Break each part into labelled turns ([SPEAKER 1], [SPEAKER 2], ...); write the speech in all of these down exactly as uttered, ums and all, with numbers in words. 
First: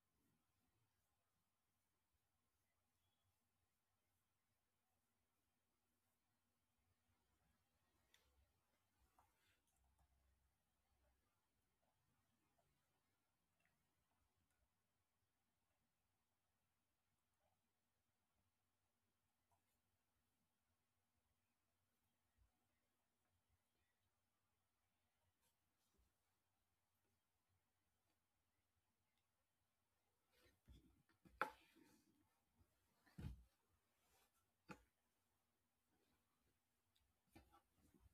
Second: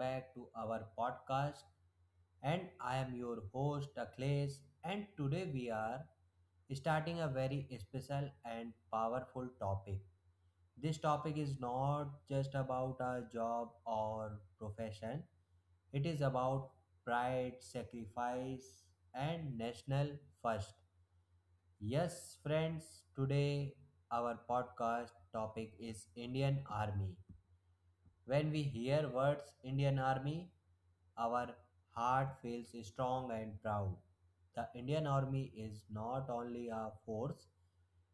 [SPEAKER 1] back to our podcast. And I am your host, Akhilesh. And today we are starting a very special and powerful topic. This topic is not just about our job or profession, it is about pride, sacrifice, and national first. Yes, friends, today our podcast topic is Indian Army. When we hear words Indian Army, our heart feels strong and proud. The Indian Army is not only a force,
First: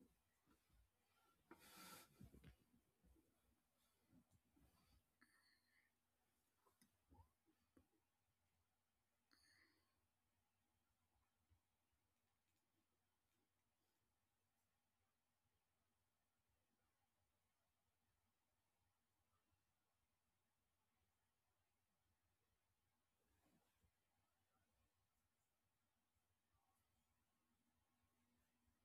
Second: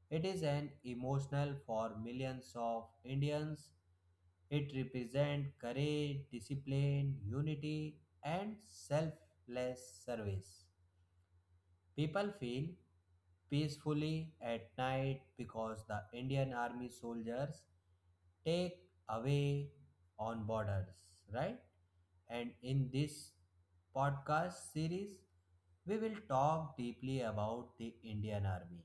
[SPEAKER 1] it is an emotional for millions of Indians. It represents courage, discipline, unity, and selfless service. People feel peacefully at night because the Indian Army soldiers take away on borders, right? And in this podcast series, we will talk deeply about the Indian Army.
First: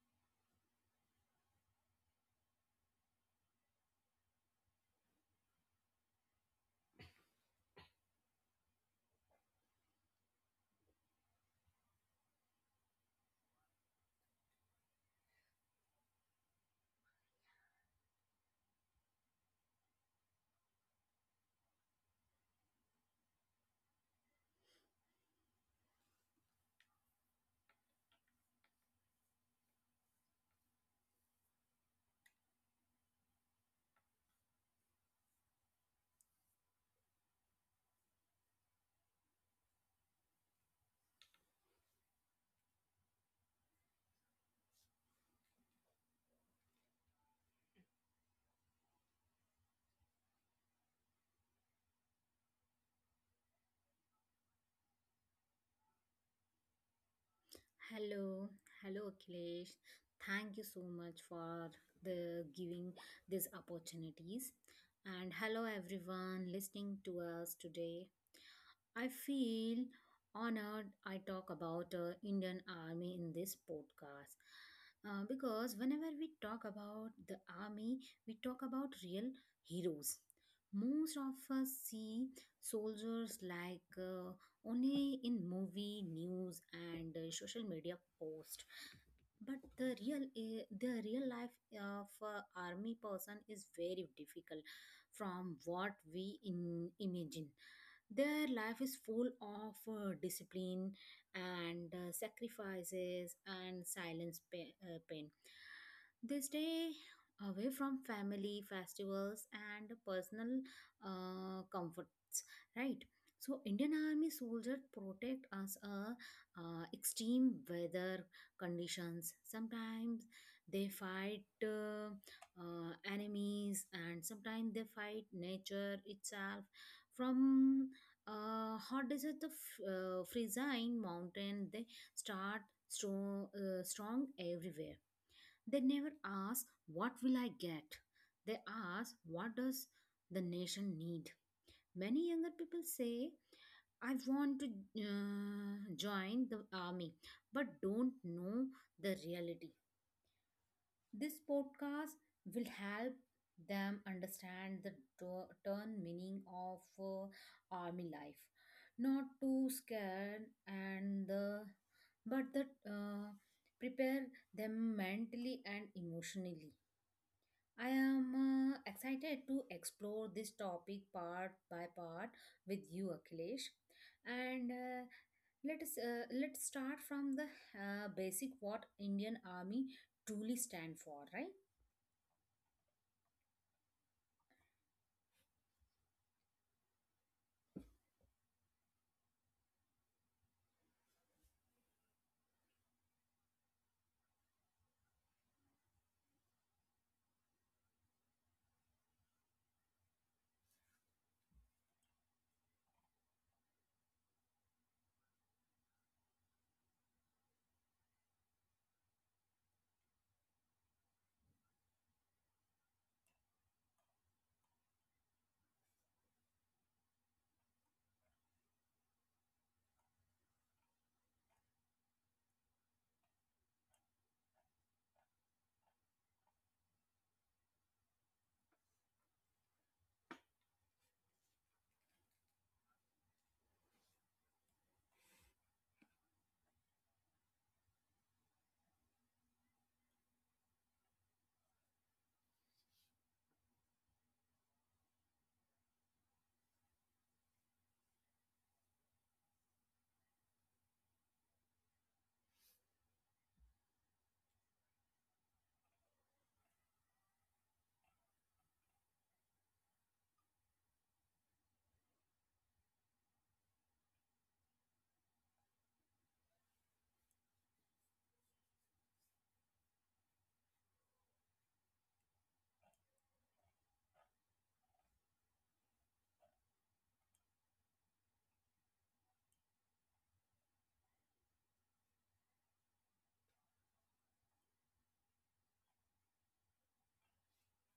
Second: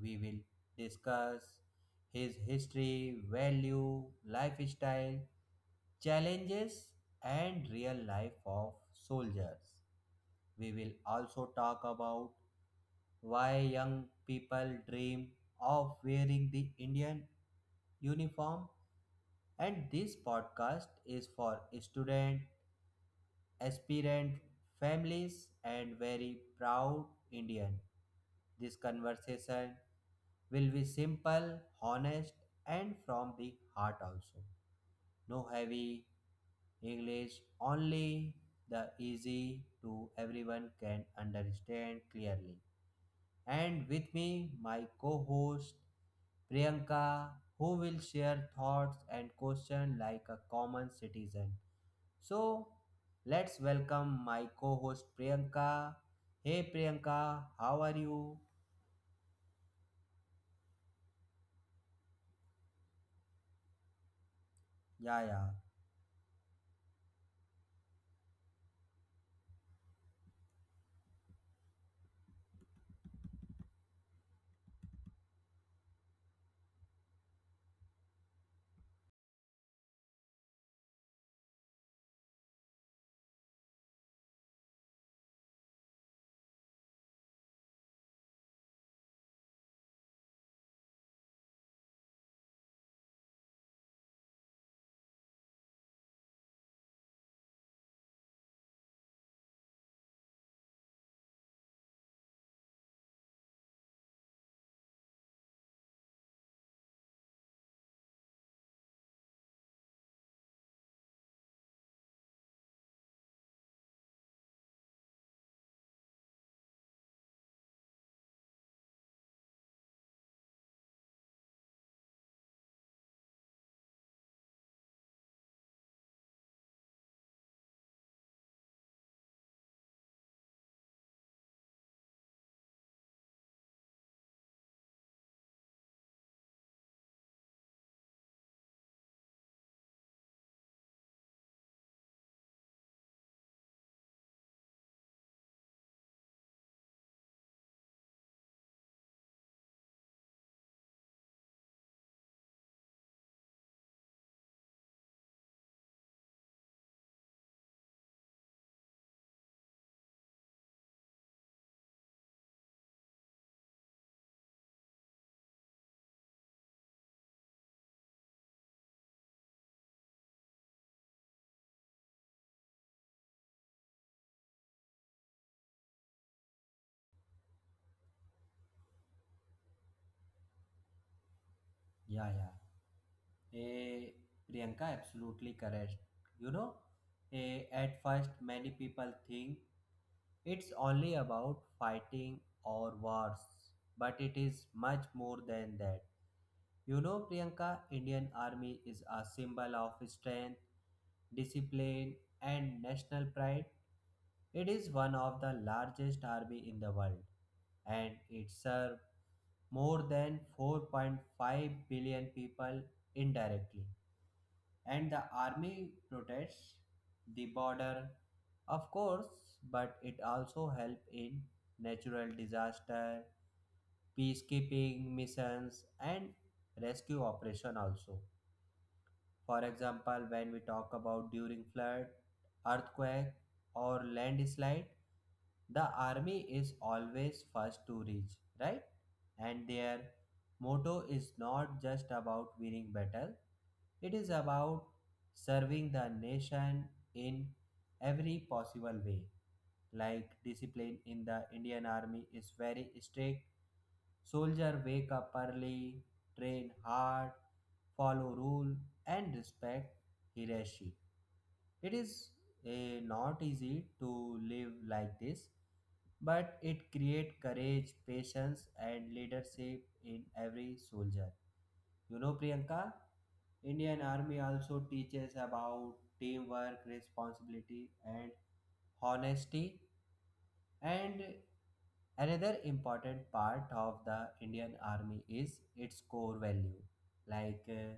[SPEAKER 1] We will discuss his history, value, lifestyle, challenges, and real life of soldiers. We will also talk about why young people dream of wearing the Indian uniform and this podcast is for student aspirant families, and very proud Indian. This conversation will be simple, honest, and from the heart also. No heavy English, only the easy to everyone can understand clearly. And with me, my co host Priyanka, who will share thoughts and questions like a common citizen. So, let's welcome my co host Priyanka. Hey Priyanka, how are you?
[SPEAKER 2] Hello, hello Akhilesh. Thank you so much for the giving these opportunities.
[SPEAKER 1] Yeah,
[SPEAKER 2] And
[SPEAKER 1] yeah,
[SPEAKER 2] hello everyone listening to us today. I feel honored I talk about uh, Indian Army in this podcast. Uh, because whenever we talk about the army, we talk about real heroes. Most of us see soldiers like uh, only in movie, news, and uh, social media posts, but the real eh, the real life of a army person is very difficult from what we in, imagine. Their life is full of uh, discipline and uh, sacrifices and silence, pa- uh, pain. They stay away from family, festivals, and personal uh, comforts, right? So Indian army soldiers protect us uh, uh, extreme weather conditions. Sometimes they fight uh, uh, enemies, and sometimes they fight nature itself. From uh, hot desert of uh, Frizzine mountain, they start strong, uh, strong everywhere. They never ask, "What will I get?" They ask, "What does the nation need?" Many younger people say, "I want to uh, join the army," but don't know the reality. This podcast will help them understand the tur- turn meaning of uh, army life, not too scared and the but that uh, prepare them mentally and emotionally. I am uh, excited to explore this topic part by part with you, Akhilesh. And uh, let us uh, let's start from the uh, basic what Indian Army truly stand for, right?
[SPEAKER 1] yeah, yeah. Eh, Priyanka, absolutely correct. You know, eh, at first, many people think it's only about fighting or wars, but it is much more than that. You know, Priyanka, Indian Army is a symbol of strength, discipline, and national pride. It is one of the largest army in the world, and it serves more than four point five billion people indirectly. And the army protects the border, of course, but it also helps in natural disaster peacekeeping missions and rescue operation also, for example, when we talk about during flood, earthquake, or landslide, the army is always first to reach, right? And their motto is not just about winning battle, it is about serving the nation in every possible way. Like discipline in the Indian army is very strict. Soldier wake up early, train hard, follow rule, and respect hierarchy. It is eh, not easy to live like this, but it creates courage, patience, and leadership in every soldier. You know, Priyanka, Indian Army also teaches about teamwork, responsibility, and honesty. And another important part of the Indian Army is its core value. Like uh,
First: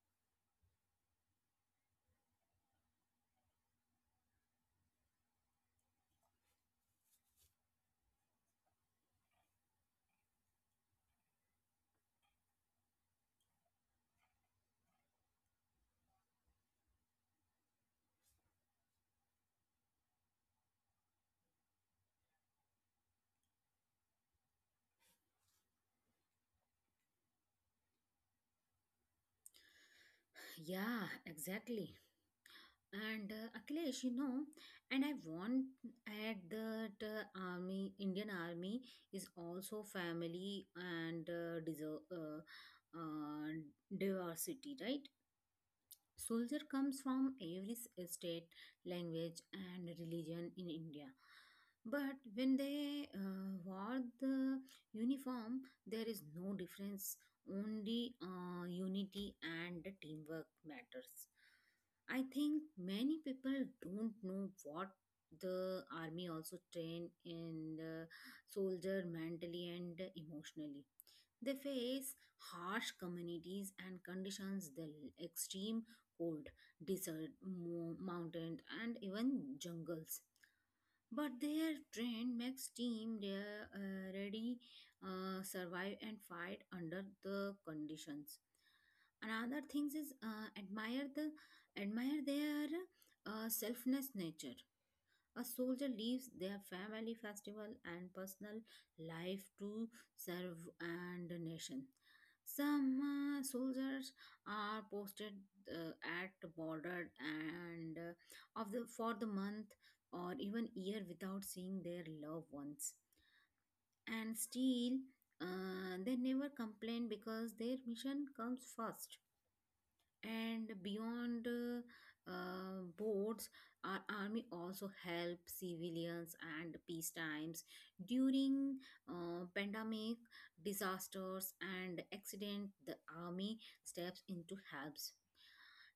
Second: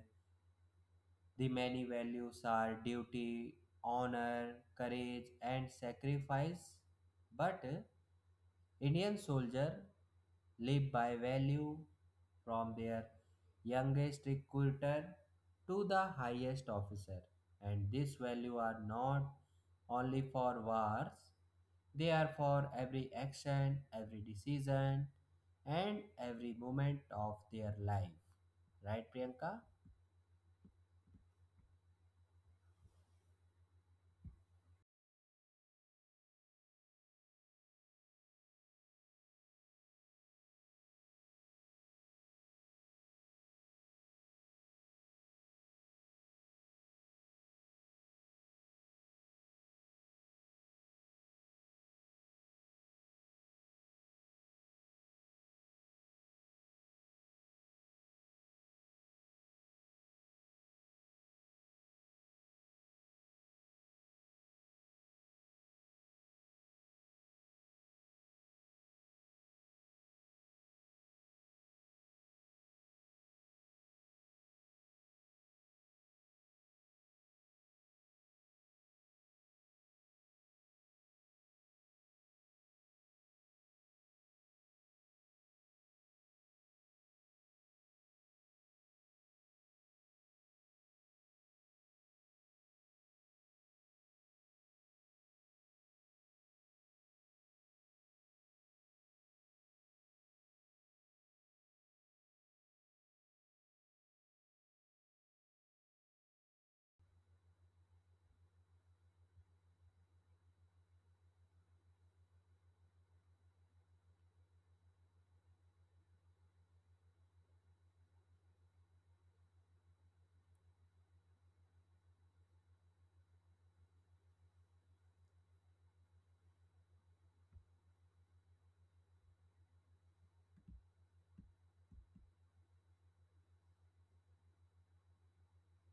[SPEAKER 1] the many values are duty, honor, courage, and sacrifice. But uh, Indian soldiers live by value from their youngest recruiter to the highest officer, and these values are not only for wars, they are for every action, every decision, and every moment of their life. Right, Priyanka?
[SPEAKER 2] Yeah, exactly. And uh, Akhilesh, you know, and I want add that uh, army, Indian Army is also family and uh, deserve, uh, uh, diversity, right? Soldier comes from every state, language, and religion in India. But when they uh, wear the uniform, there is no difference. Only uh, unity and teamwork matters. I think many people don't know what the army also train in the soldier mentally and emotionally. They face harsh communities and conditions, the extreme cold, desert, mo- mountain, and even jungles. But their train makes team they uh, ready uh, survive and fight under the conditions. Another things is uh, admire the admire their uh, selfless nature. A soldier leaves their family, festival, and personal life to serve and nation. Some uh, soldiers are posted uh, at the border and uh, of the for the month or even year without seeing their loved ones. And still, uh, they never complain because their mission comes first. And beyond uh, uh, boards, our army also help civilians and peace times during uh, pandemic, disasters, and accident. The army steps into helps.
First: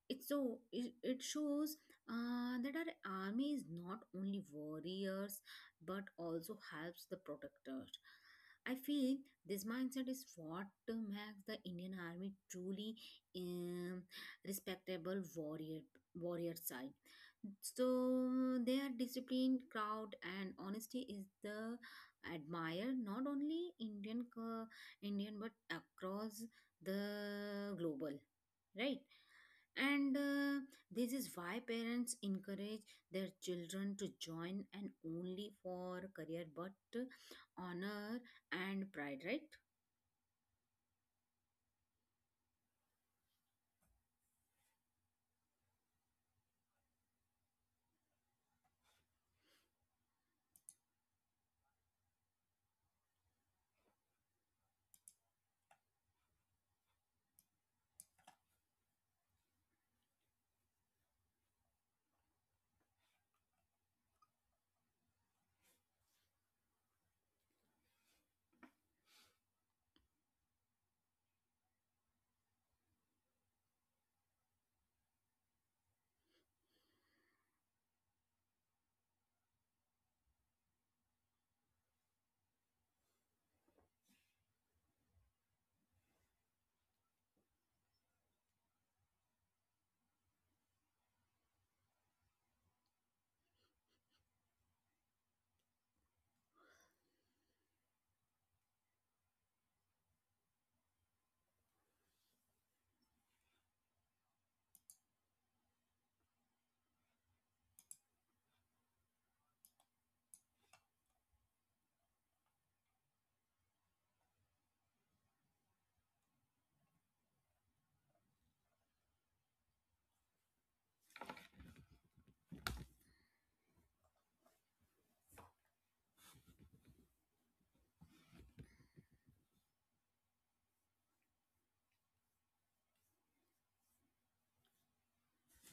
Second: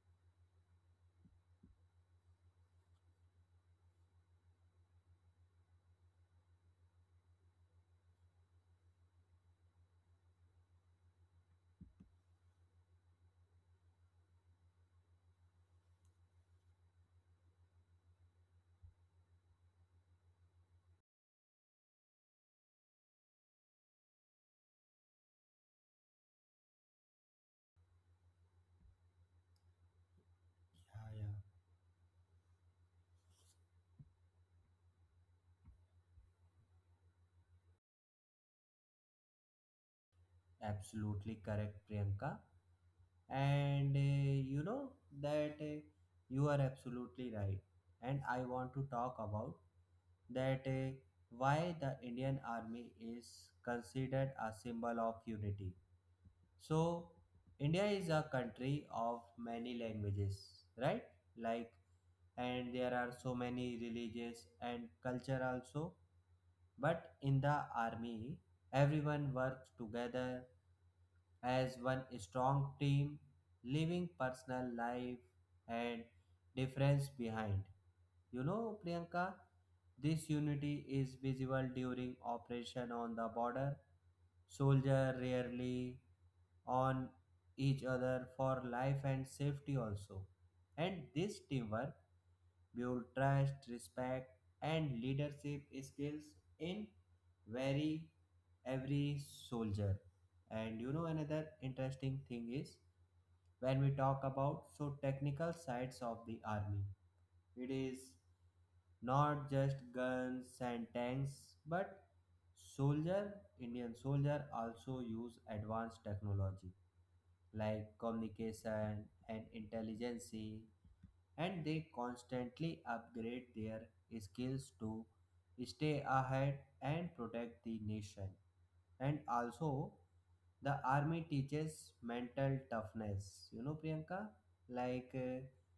[SPEAKER 2] It so it, it shows uh, that our army is not only warriors but also helps the protectors. I feel this mindset is what makes the Indian Army truly um, respectable, warrior warrior side. So their disciplined crowd and honesty is the admire not only indian co- Indian but across the global, right? And uh,
[SPEAKER 1] Yeah,
[SPEAKER 2] this
[SPEAKER 1] yeah.
[SPEAKER 2] is why parents encourage their children to join and only for career but honor and pride, right?
[SPEAKER 1] Absolutely correct, Priyanka. And uh, you know that uh, you are absolutely right and I want to talk about that uh, why the Indian army is considered a symbol of unity. So India is a country of many languages, right? Like, and there are so many religious and culture also, but in the army everyone works together as one strong team, leaving personal life and difference behind. You know, Priyanka, this unity is visible during operation on the border. Soldier rarely on each other for life and safety also. And this teamwork build trust, respect, and leadership skills in very every soldier. And you know, another interesting thing is when we talk about so technical sides of the army, it is not just guns and tanks but soldier Indian soldier also use advanced technology like communication and intelligence, and they constantly upgrade their skills to stay ahead and protect the nation. And also the army teaches mental toughness, you know, Priyanka. like uh,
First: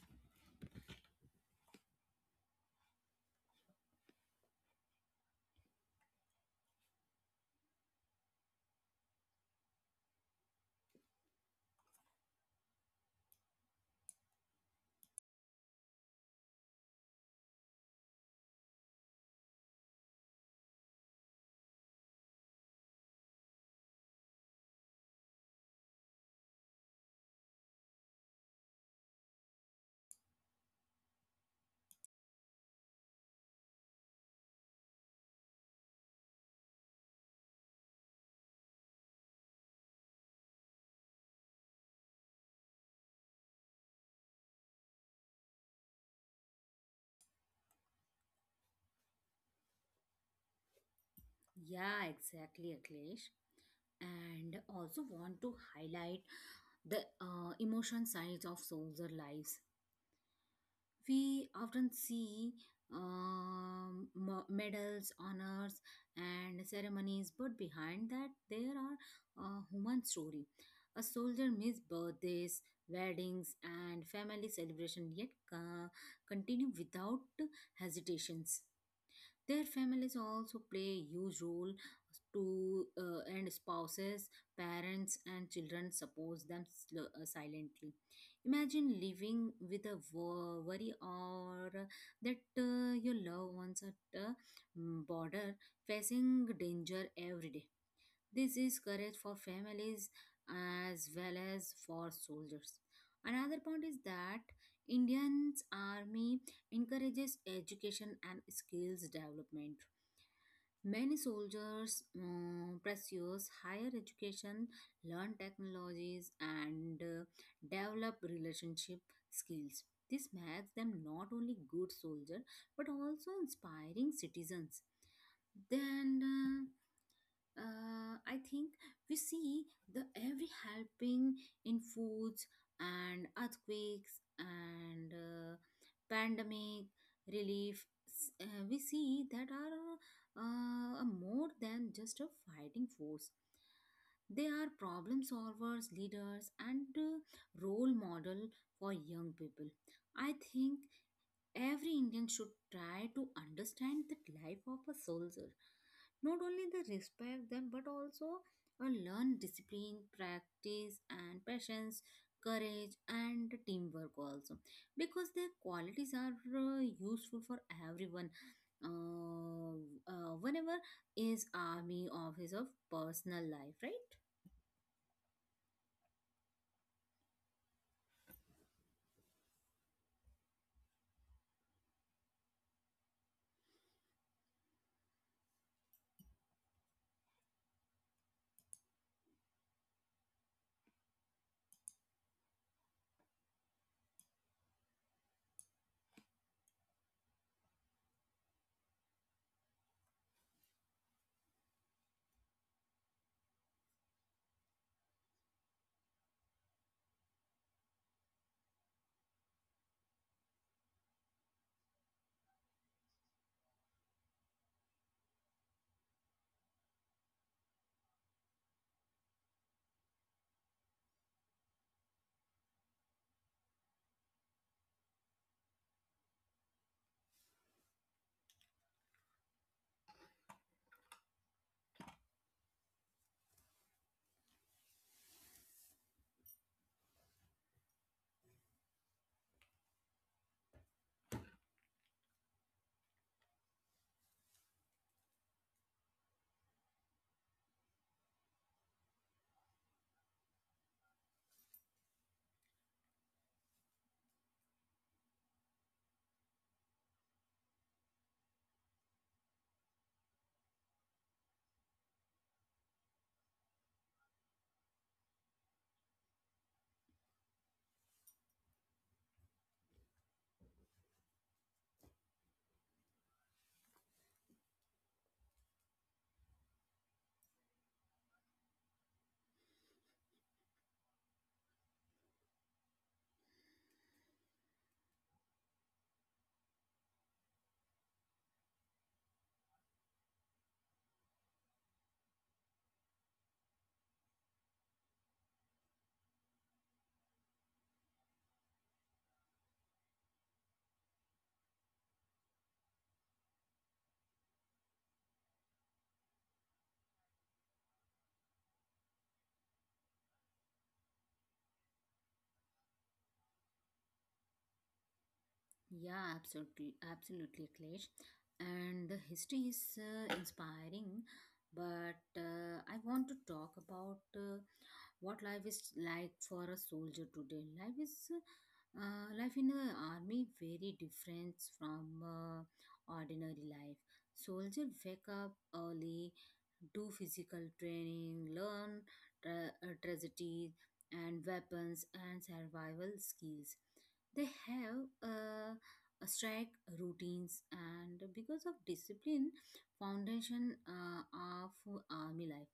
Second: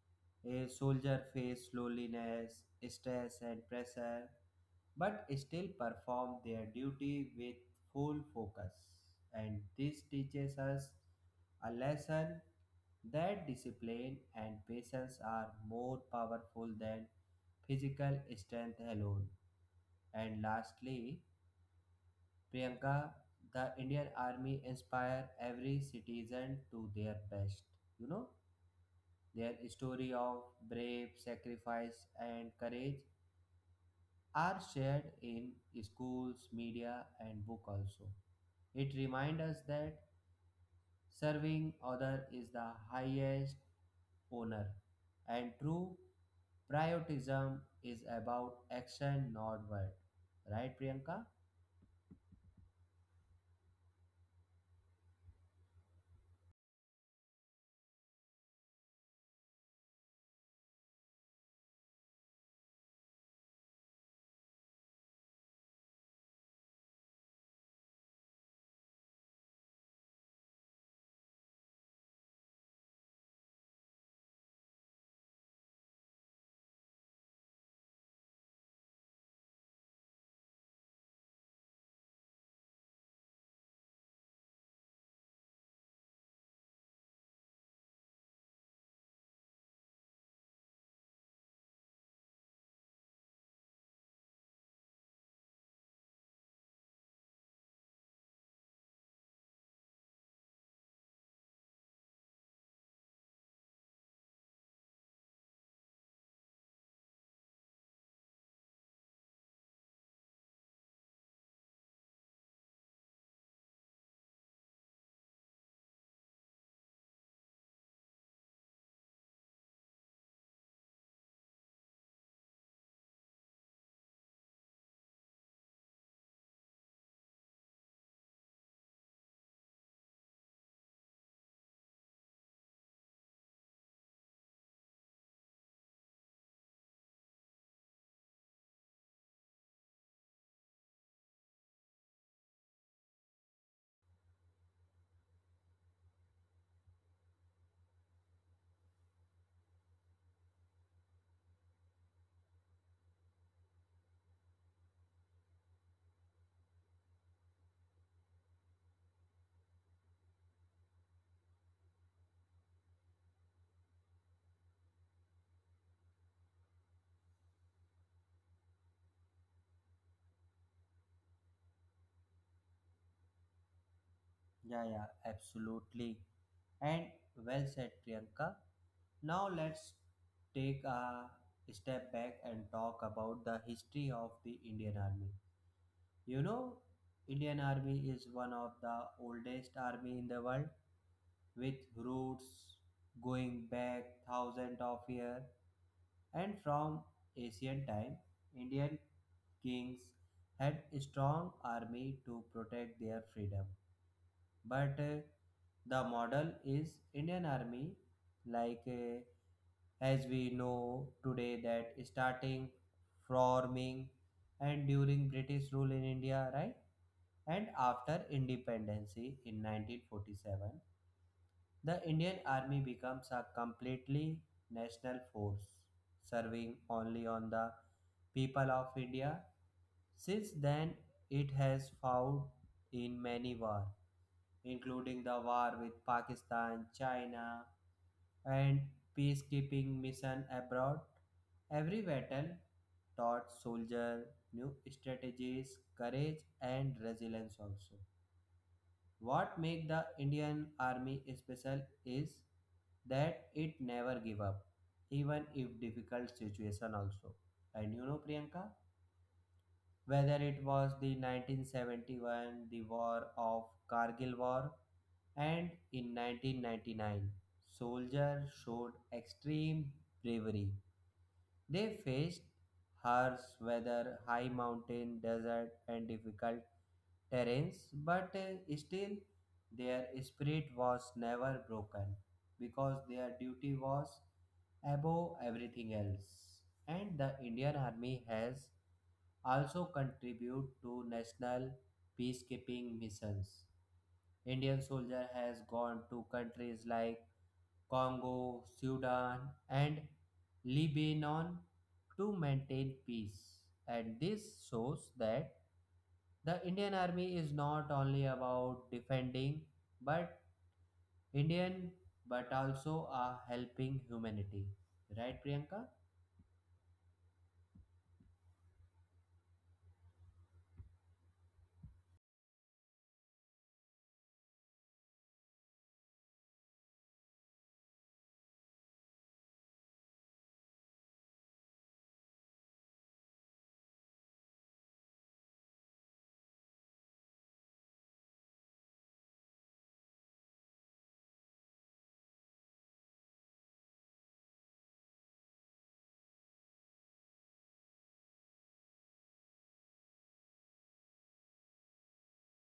[SPEAKER 1] a soldier faced loneliness, stress, and pressure, but still performed their duty with full focus. And this teaches us a lesson that discipline and patience are more powerful than physical strength alone. And lastly, Priyanka, the Indian Army inspire every citizen to their best. You know? Their story of brave sacrifice and courage are shared in schools, media, and book also. It reminds us that serving other is the highest honor, and true patriotism is about action, not word. Right, Priyanka?
[SPEAKER 2] Yeah, exactly, Akhilesh. And also want to highlight the uh, emotion sides of soldier lives. We often see um, m- medals, honors, and ceremonies, but behind that, there are a human story. A soldier missed birthdays, weddings, and family celebration, yet uh, continue without hesitations. Their families also play a huge role to uh, and spouses, parents, and children support them sl- uh, silently. Imagine living with a wo- worry or that uh, your loved ones at the mm, border facing danger every day. This is courage for families as well as for soldiers. Another point is that Indian's army encourages education and skills development. Many soldiers um, pursue higher education, learn technologies, and uh, develop relationship skills. This makes them not only good soldiers but also inspiring citizens. Then uh, uh, I think we see the every helping in foods and earthquakes and uh, pandemic relief. S- uh, we see that our uh, more than just a fighting force. They are problem solvers, leaders, and uh, role model for young people. I think every Indian should try to understand the life of a soldier. Not only they respect them, but also uh, learn discipline, practice, and patience, courage, and teamwork also, because their qualities are uh, useful for everyone uh, uh, whenever is army office of personal life, right?
[SPEAKER 1] Yeah, yeah, absolutely. And well said, Priyanka. Now let's take a step back and talk about the history of the Indian Army. You know, Indian Army is one of the oldest army in the world with roots going back thousands of years, and from ancient time Indian kings had a strong army to protect their freedom. But uh, The model is Indian Army, like uh, as we know today, that starting forming and during British rule in India, right? And after independence in nineteen forty-seven, the Indian army becomes a completely national force serving only on the people of India. Since then it has fought in many wars, including the war with Pakistan, China, and peacekeeping mission abroad. Every battle taught soldier new strategies, courage, and resilience also. What makes the Indian Army special is that it never give up, even if difficult situation also. And you know Priyanka, whether it was the nineteen seventy-one, the war of Kargil war, and in nineteen ninety-nine, soldiers showed extreme bravery. They faced harsh weather, high mountain, desert, and difficult terrains, but uh, still their spirit was never broken because their duty was above everything else. And the Indian Army has also contributed to national peacekeeping missions. Indian soldier has gone to countries like Congo, Sudan, and Lebanon to maintain peace. And this shows that the Indian Army is not only about defending, but Indian, but also are helping humanity. Right, Priyanka?
[SPEAKER 2] Yeah, absolutely, absolutely Klesh. And the history is uh, inspiring, but uh, I want to talk about uh, what life is like for a soldier today. Life is uh, life in the army very different from uh, ordinary life. Soldier wake up early, do physical training, learn tra- uh, tragedy and weapons and survival skills. They have uh, a strike routines and because of discipline foundation uh, of army life.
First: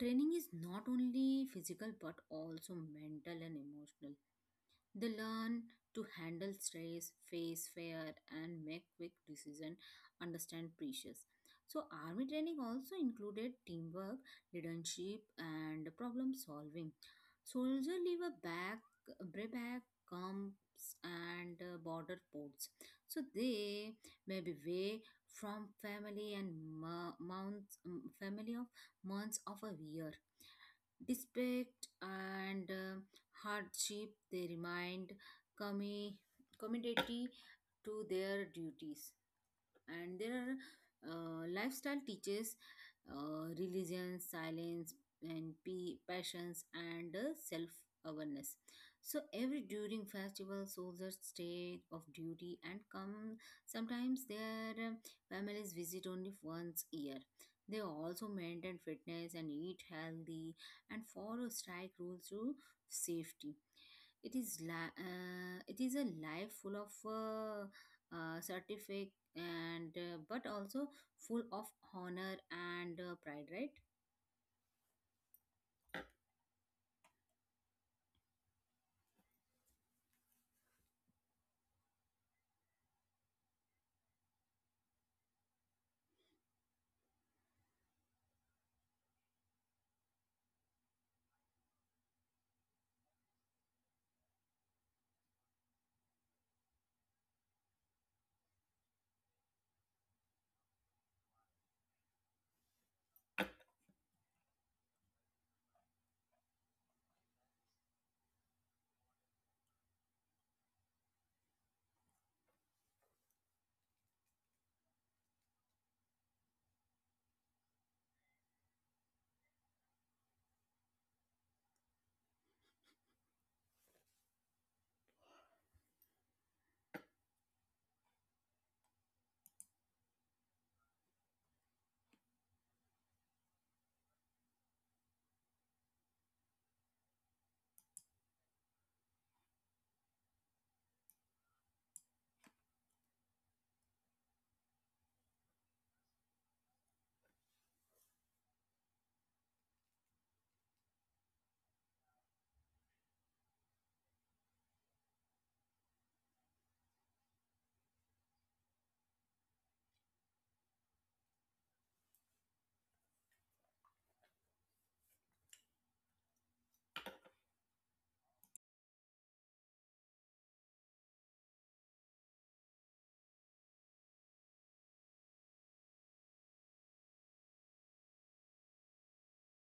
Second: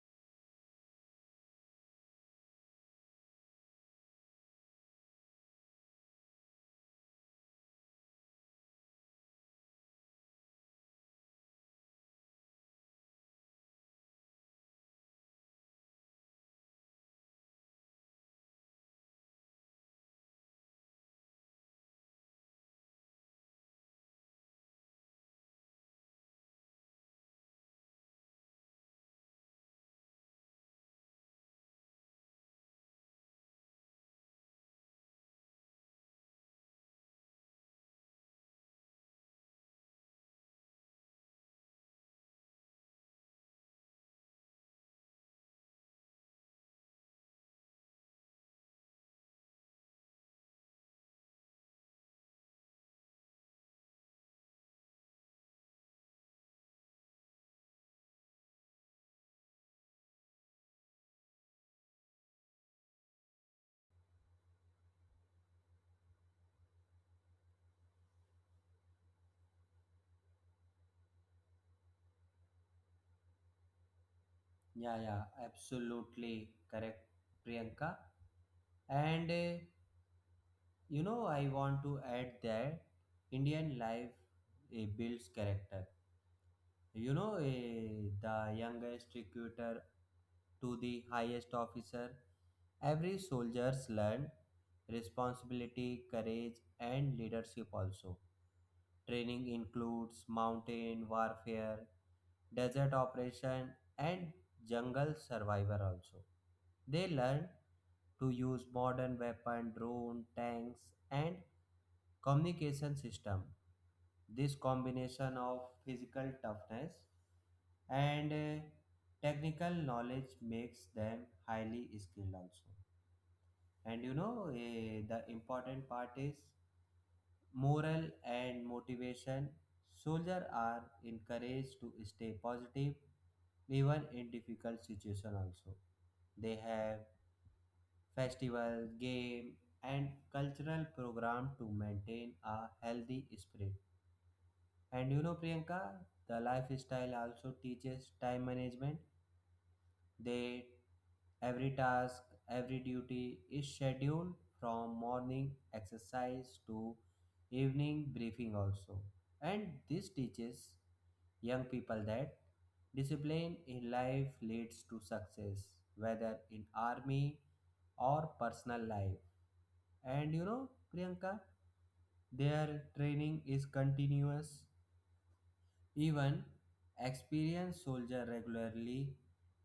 [SPEAKER 2] Training is not only physical but also mental and emotional. They learn to handle stress, face fear, and make quick decision, understand pressures. So army training also included teamwork, leadership, and problem solving. Soldiers leave a back, brayback, camps, and uh, border ports. So they may be away from family and mo- months, um, family of months of a year. Despite and uh, hardship, they remind commi- community to their duties. And their uh, lifestyle teaches uh, religion, silence, and p- passions and uh, self awareness. So every during festival, soldiers stay of duty and come. Sometimes their um, families visit only once a year. They also maintain fitness and eat healthy and follow strike rules to safety. It is li- uh, it is a life full of uh, uh, certificate and uh, but also full of honor and uh, pride, right?
[SPEAKER 1] Yeah, yeah, absolutely correct, Priyanka. And uh, You know, I want to add that Indian life eh, builds character. You know, eh, the youngest recruiter to the highest officer, every soldier's learned responsibility, courage, and leadership also. Training includes mountain warfare, desert operation, and jungle survivor also. They learn to use modern weapon, drone, tanks and communication system. This combination of physical toughness and uh, technical knowledge makes them highly skilled also. And you know, eh, the important part is moral and motivation. Soldiers are encouraged to stay positive even in difficult situation, also. They have festival, game, and cultural program to maintain a healthy spirit. And you know, Priyanka, the lifestyle also teaches time management. They every task, every duty is scheduled from morning exercise to evening briefing also. And this teaches young people that discipline in life leads to success, whether in army or personal life. And you know, Priyanka, their training is continuous. Even experienced soldiers regularly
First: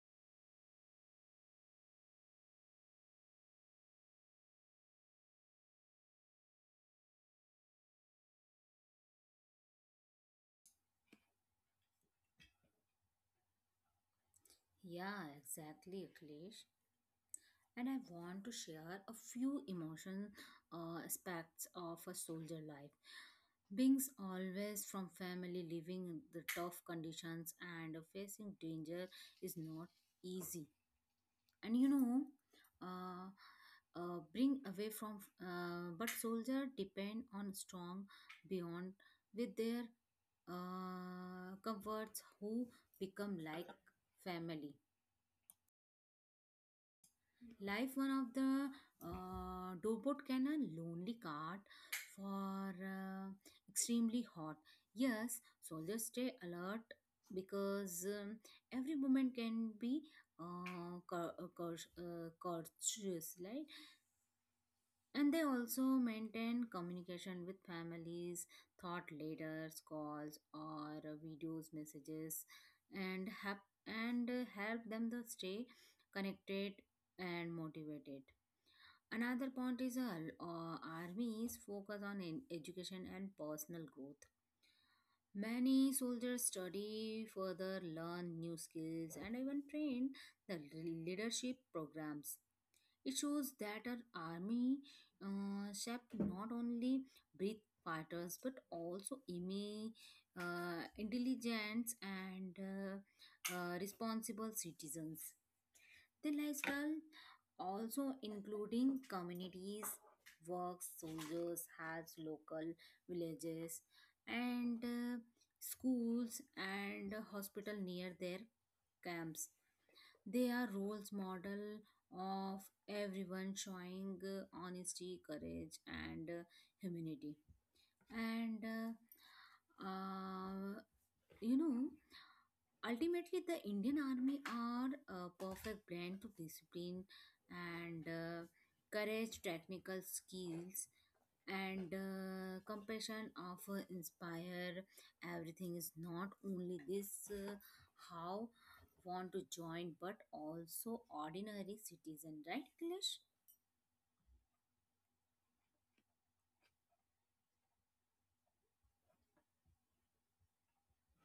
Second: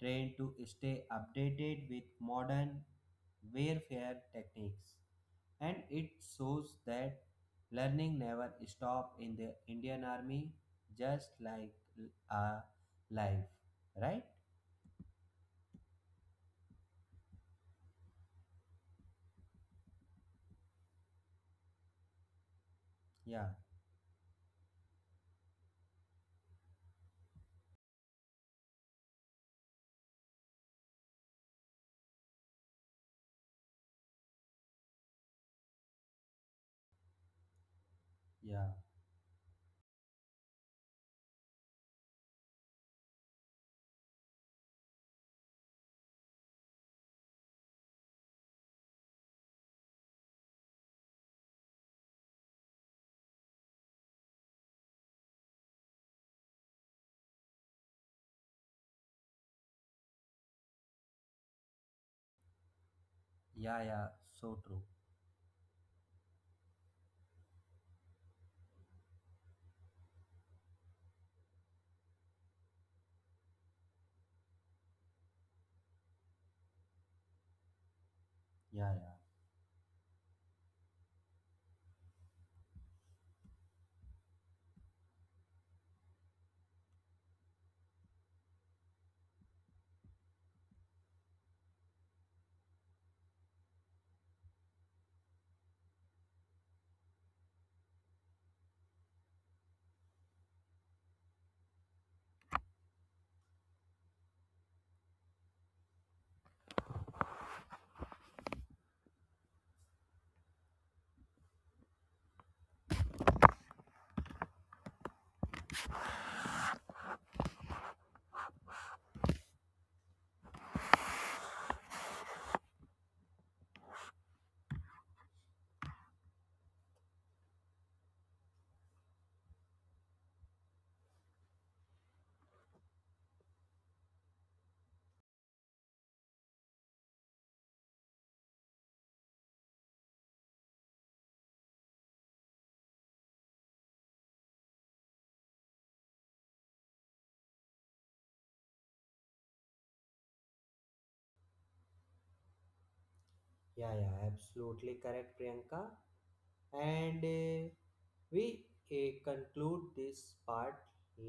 [SPEAKER 1] train to stay updated with modern warfare techniques, and it shows that learning never stops in the Indian Army, just like a life, right?
[SPEAKER 2] Yeah, exactly, Akhilesh. And I want to share a few emotion uh, aspects of a soldier life.
[SPEAKER 1] Yeah,
[SPEAKER 2] Being always from family, living in the tough conditions and facing danger is not easy. And you know uh, uh, bring away from uh, but soldier depend on strong
[SPEAKER 1] yeah,
[SPEAKER 2] beyond with their uh, comforts who become like family life one of the uh, dobot can a lonely card for uh, extremely hot. Yes, soldiers stay alert because um, every moment can be uh, cur- uh, cur- uh, courteous, right?
[SPEAKER 1] yeah, yeah, so true.
[SPEAKER 2] And they also maintain communication with families, thought leaders, calls or videos, messages, and help and help them to stay connected and motivated.
[SPEAKER 1] Yeah, yeah.
[SPEAKER 2] Another point is uh, uh, armies focus on in education and personal growth. Many soldiers study further, learn new skills, and even train the leadership programs. It shows that our army uh, shaped not only breath fighters but also imi- uh, intelligence and uh, uh, responsible citizens. The lifestyle also including communities, works, soldiers, has local villages and uh, schools and hospital near their camps. They are roles model of everyone showing uh, honesty, courage, and uh, humanity. And uh, uh, you know, ultimately the Indian army are a perfect blend of discipline and uh, courage, technical skills and uh, compassion of uh, inspire everything is not only this uh, how want to join but also ordinary citizen, right, Akhilesh?
[SPEAKER 1] Yeah, yeah, absolutely correct, Priyanka. And uh, we uh, conclude this part.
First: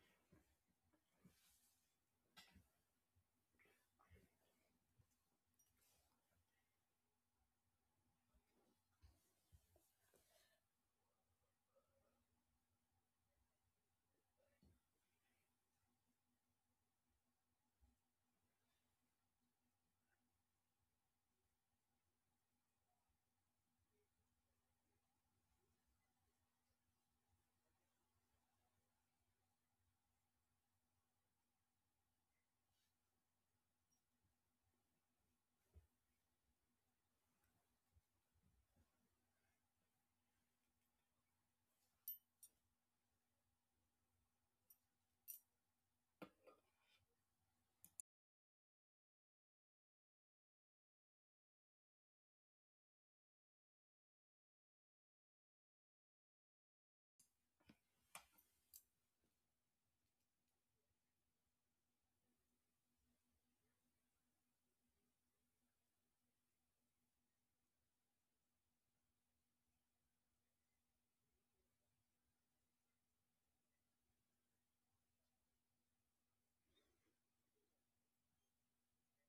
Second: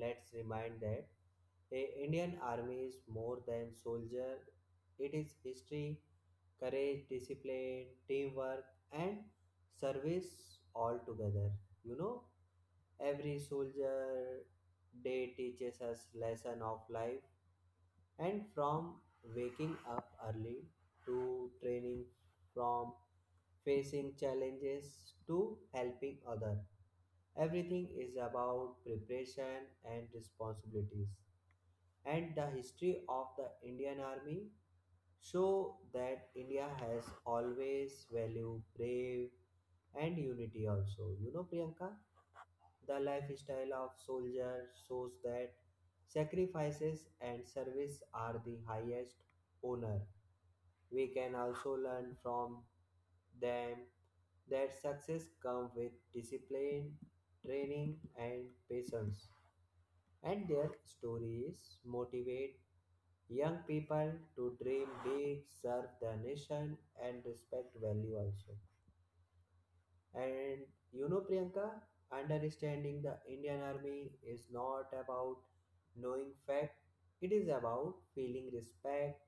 [SPEAKER 1] Let's remind that a Indian army is more than soldier. It is history, courage, discipline, teamwork, and service all together. You know, every soldier day teaches us lesson of life, and from waking up early to training, from facing challenges to helping other, everything is about preparation and responsibilities. And the history of the Indian Army show that India has always valued brave and unity also. You know, Priyanka, the lifestyle of soldiers shows that sacrifices and service are the highest honor. We can also learn from them that success comes with discipline, training, and patience, and their stories motivate young people to dream big, serve the nation, and respect value also. And you know, Priyanka, understanding the Indian Army is not about knowing fact, it is about feeling respect,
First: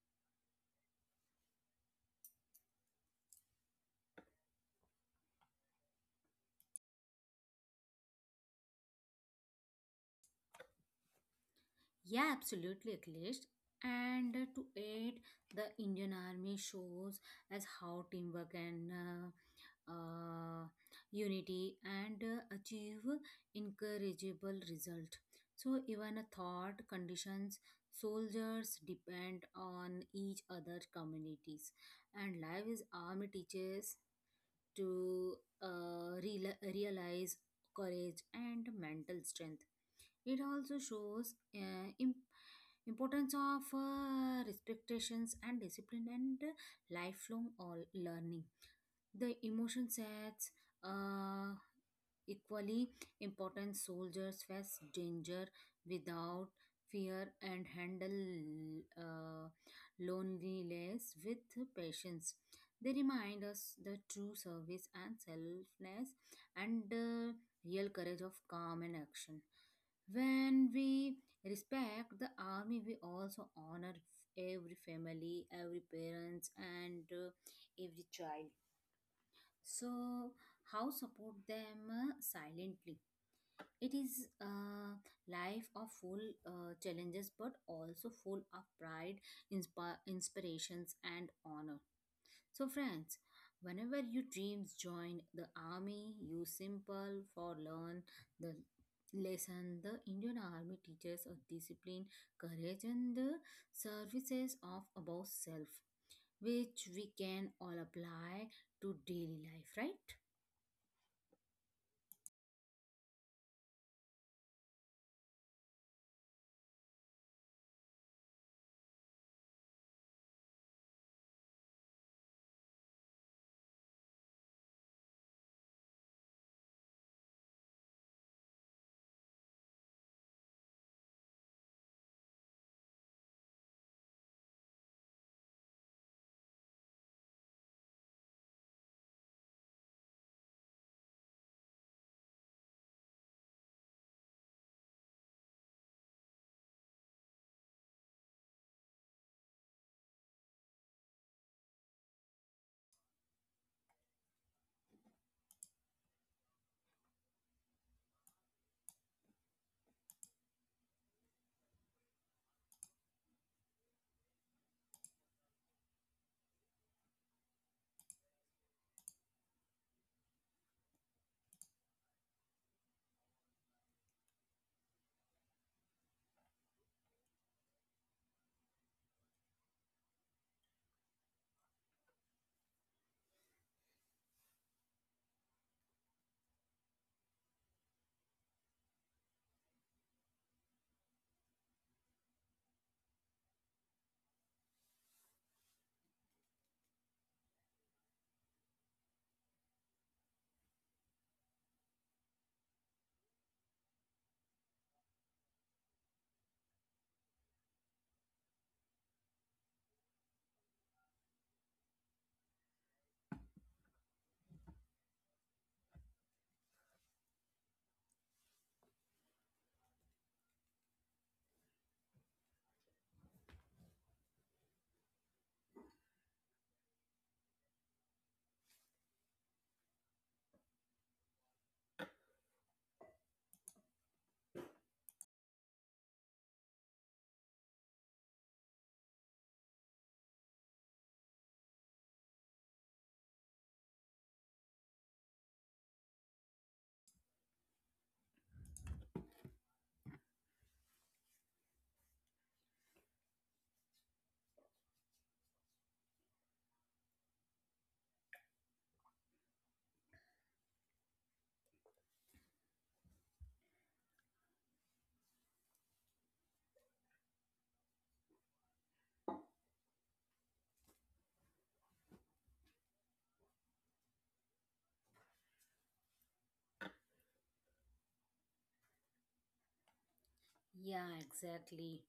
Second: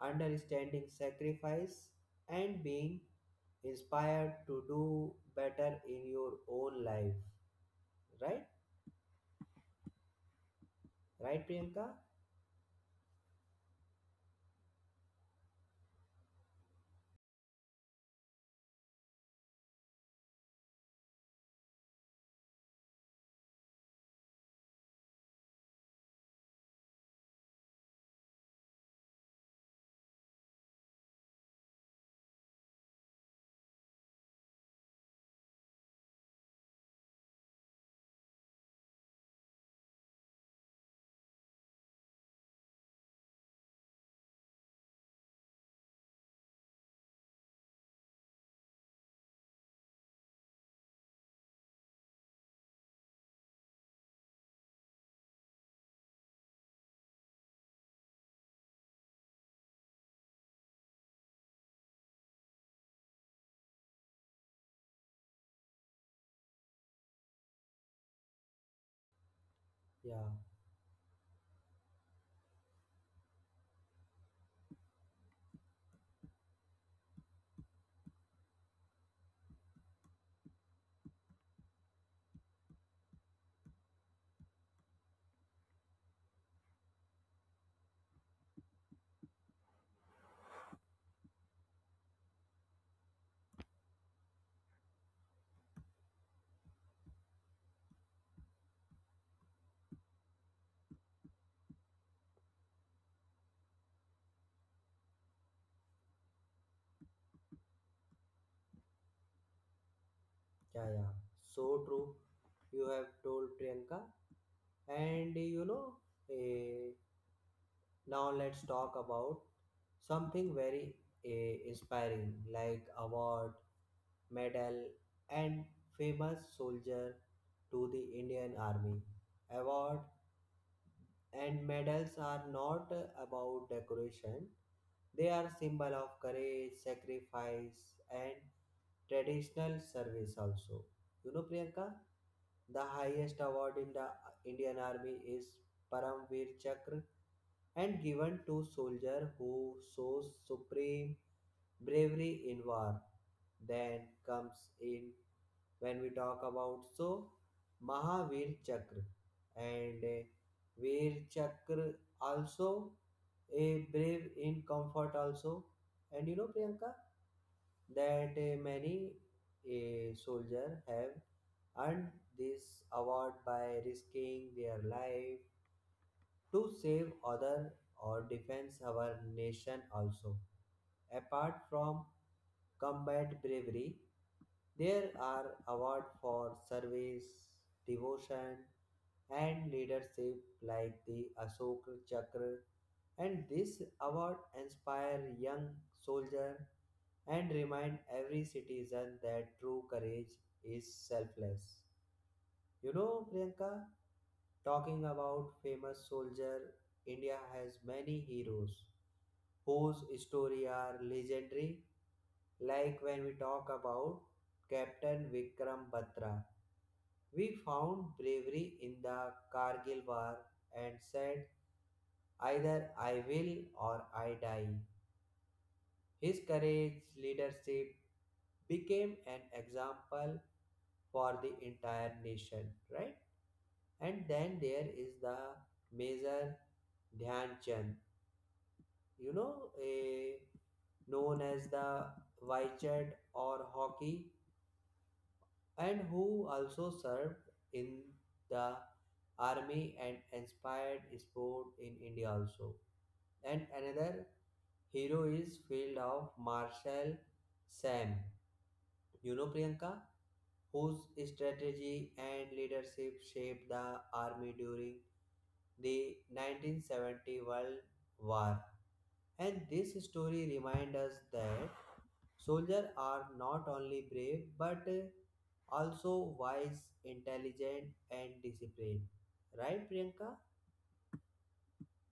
[SPEAKER 1] understanding sacrifice, and being inspired to do better in your own life. Right? Right, Priyanka?
[SPEAKER 2] Yeah, absolutely, Akhilesh. And uh, to aid, the Indian army shows as how teamwork and uh, uh, unity and uh, achieve incorrigible result. So even a thought conditions, soldiers depend on each other communities, and life is army teaches to uh, reala- realize courage and mental strength. It also shows uh, im- importance of uh, respectations and discipline and lifelong all learning. The emotion sets uh, equally important. Soldiers face danger without fear and handle uh, loneliness with patience. They remind us the true service and selfless and uh, real courage of calm and action.
[SPEAKER 1] Yeah.
[SPEAKER 2] When we respect the army, we also honor every family, every parents, and uh, every child. So how support them uh, silently. It is a life of full uh, challenges but also full of pride, inspi- inspirations, and honor. So friends, whenever your dreams join the army, you simple for learn the lesson the Indian Army teaches us: discipline, courage, and the services of above self, which we can all apply to daily life, right?
[SPEAKER 1] Yeah, yeah, so true. You have told Priyanka, and you know, eh, now let's talk about something very eh, inspiring, like award, medal, and famous soldier to the Indian Army. Award and medals are not about decoration, they are symbol of courage, sacrifice, and traditional service also. You know, Priyanka, the highest award in the Indian army is Paramvir Chakra, and given to soldier who shows supreme bravery in war. Then comes in when we talk about so Mahavir Chakra and uh, wear chakra also, a brave in comfort also. And you know, Priyanka, that uh, many a soldier have earned this award by risking their life to save other or defends our nation also. Apart from combat bravery, there are awards for service, devotion, and leadership like the Ashok Chakra. And this award inspire young soldier and remind every citizen that true courage is selfless. You know, Priyanka, talking about famous soldier, India has many heroes whose story are legendary. Like when we talk about Captain Vikram Batra, we found bravery in the Kargil war and said, either I will or I die. His courage, leadership became an example for the entire nation, right? And then there is the Major Dhyan Chand, you know, a, known as the Wychet or Hockey, and who also served in the army and inspired sport in India also. And another hero is field of Marshal Sam, you know, Priyanka, whose strategy and leadership shaped the army during the nineteen seventy World War. And this story reminds us that soldiers are not only brave but also wise, intelligent, and disciplined. Right, Priyanka?
[SPEAKER 2] Yeah, exactly.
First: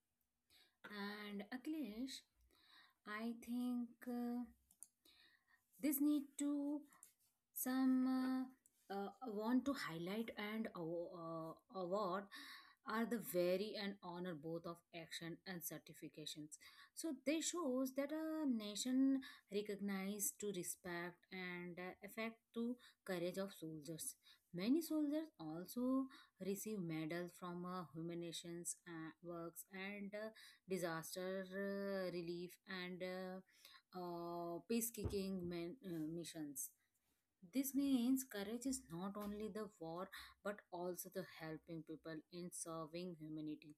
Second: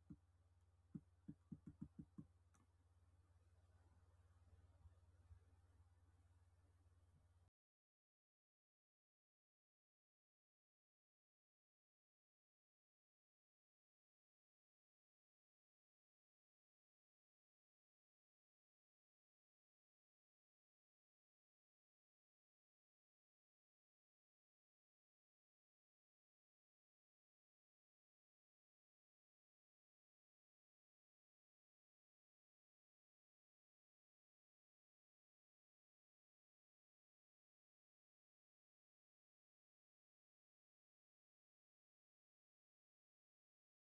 [SPEAKER 2] And Akhilesh, I think uh, this need to some uh, uh, want to highlight and aw- uh, award are the very and honor both of action and certifications. So this shows that a nation recognize to respect and uh, affect to courage of soldiers. Many soldiers also receive medals from uh, humanities uh, works and uh, disaster uh, relief and uh, uh, peacekeeping men, uh, missions. This means courage is not only the war but also the helping people in serving humanity.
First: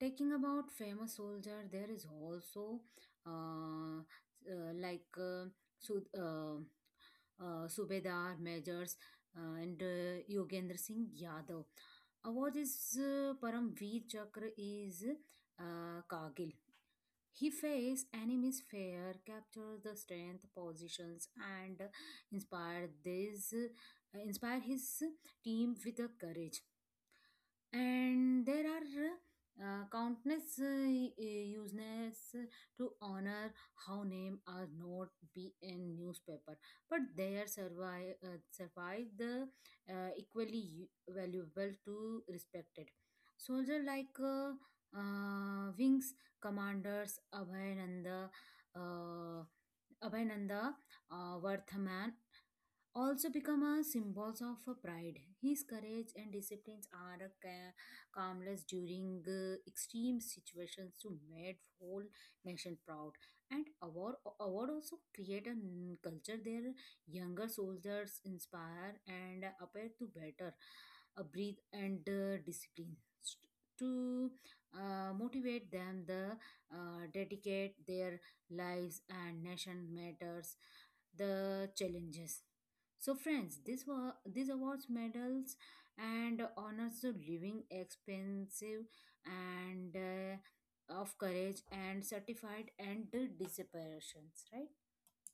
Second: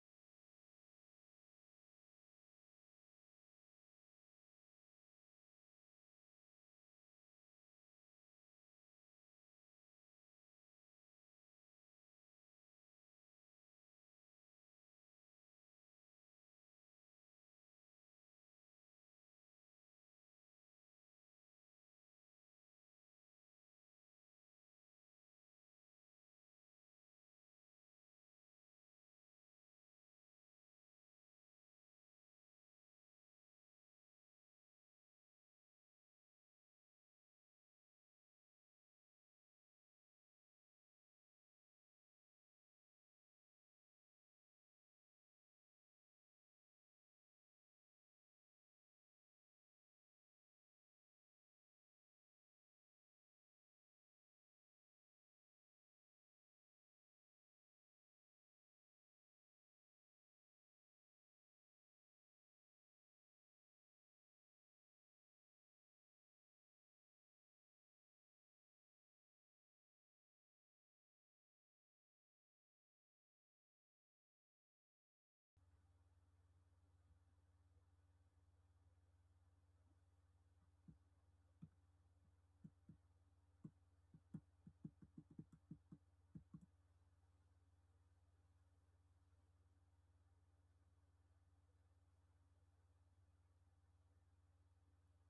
[SPEAKER 2] Taking about famous soldier, there is also uh, uh, like uh, Su- uh, uh, Subedar, Majors, uh, and uh, Yogendra Singh Yadav. Award is uh, Paramveer Chakra is uh, Kargil. He faced enemies fair, captured the strength positions, and inspired this inspired his team with the courage. And there are uh, countless uh, y- uses to honor how name are not be in newspaper but they are survive uh, survive the uh, equally u- valuable to respected soldier like uh, uh, wings commanders abhinanda uh, Abhinanda uh, Vardhaman also become a symbols of uh, pride. His courage and disciplines are a ca- calmness during uh, extreme situations to make whole nation proud. And award award also create a n- culture their younger soldiers inspire and appear to better uh, breathe and uh, discipline. St- To uh, motivate them, the uh, dedicate their lives and nation matters the challenges. So, friends, this were these awards, medals, and honors of living expensive and uh, of courage and certified and the disparitions, right?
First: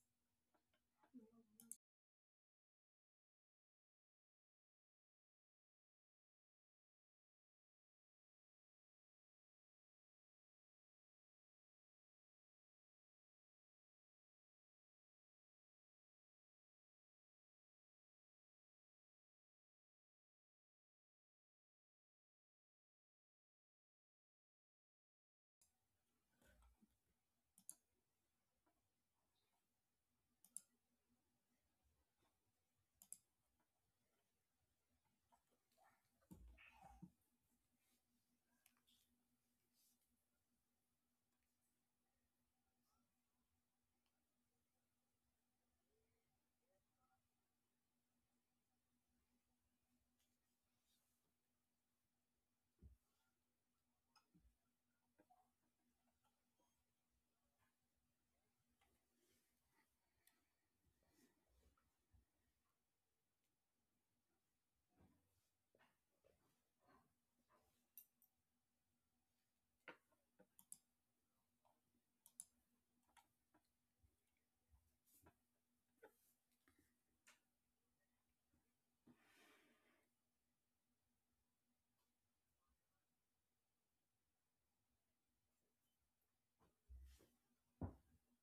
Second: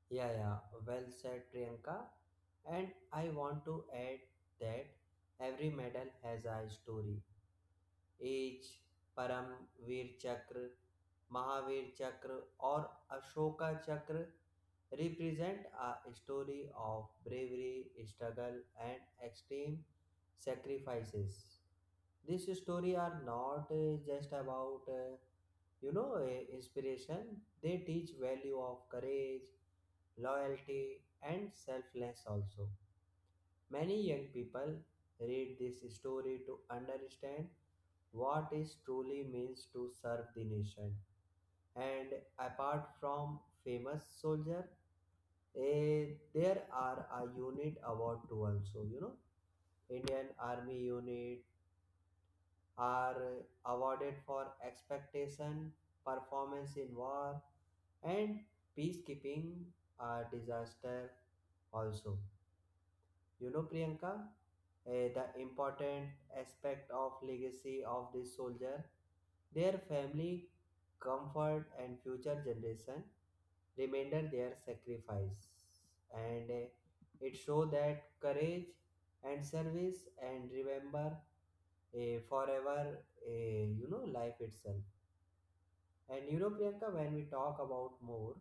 [SPEAKER 1] Yeah, yeah, well said, Priyanka. And I want to add that every medal has a story. As Paramvir Chakra Mahavir चक्र और ashoka chakra represent a story of bravery, struggle, and extreme sacrifices. These stories are not uh, just about uh, you know uh, inspiration. They teach value of courage, loyalty, and selfless also. Many young people read this story to understand what it truly means to serve the nation. And apart from famous soldier, eh, there are a unit award too also. You know, Indian Army unit are awarded for expectation, performance in war, and peacekeeping, uh, disaster also. You know, Priyanka, eh, the important aspect of legacy of this soldier, their family, comfort, and future generation remember their sacrifice, and eh, it show that courage and service, and remember, eh, forever, eh, you know, life itself. And you know, Priyanka, when we talk about more,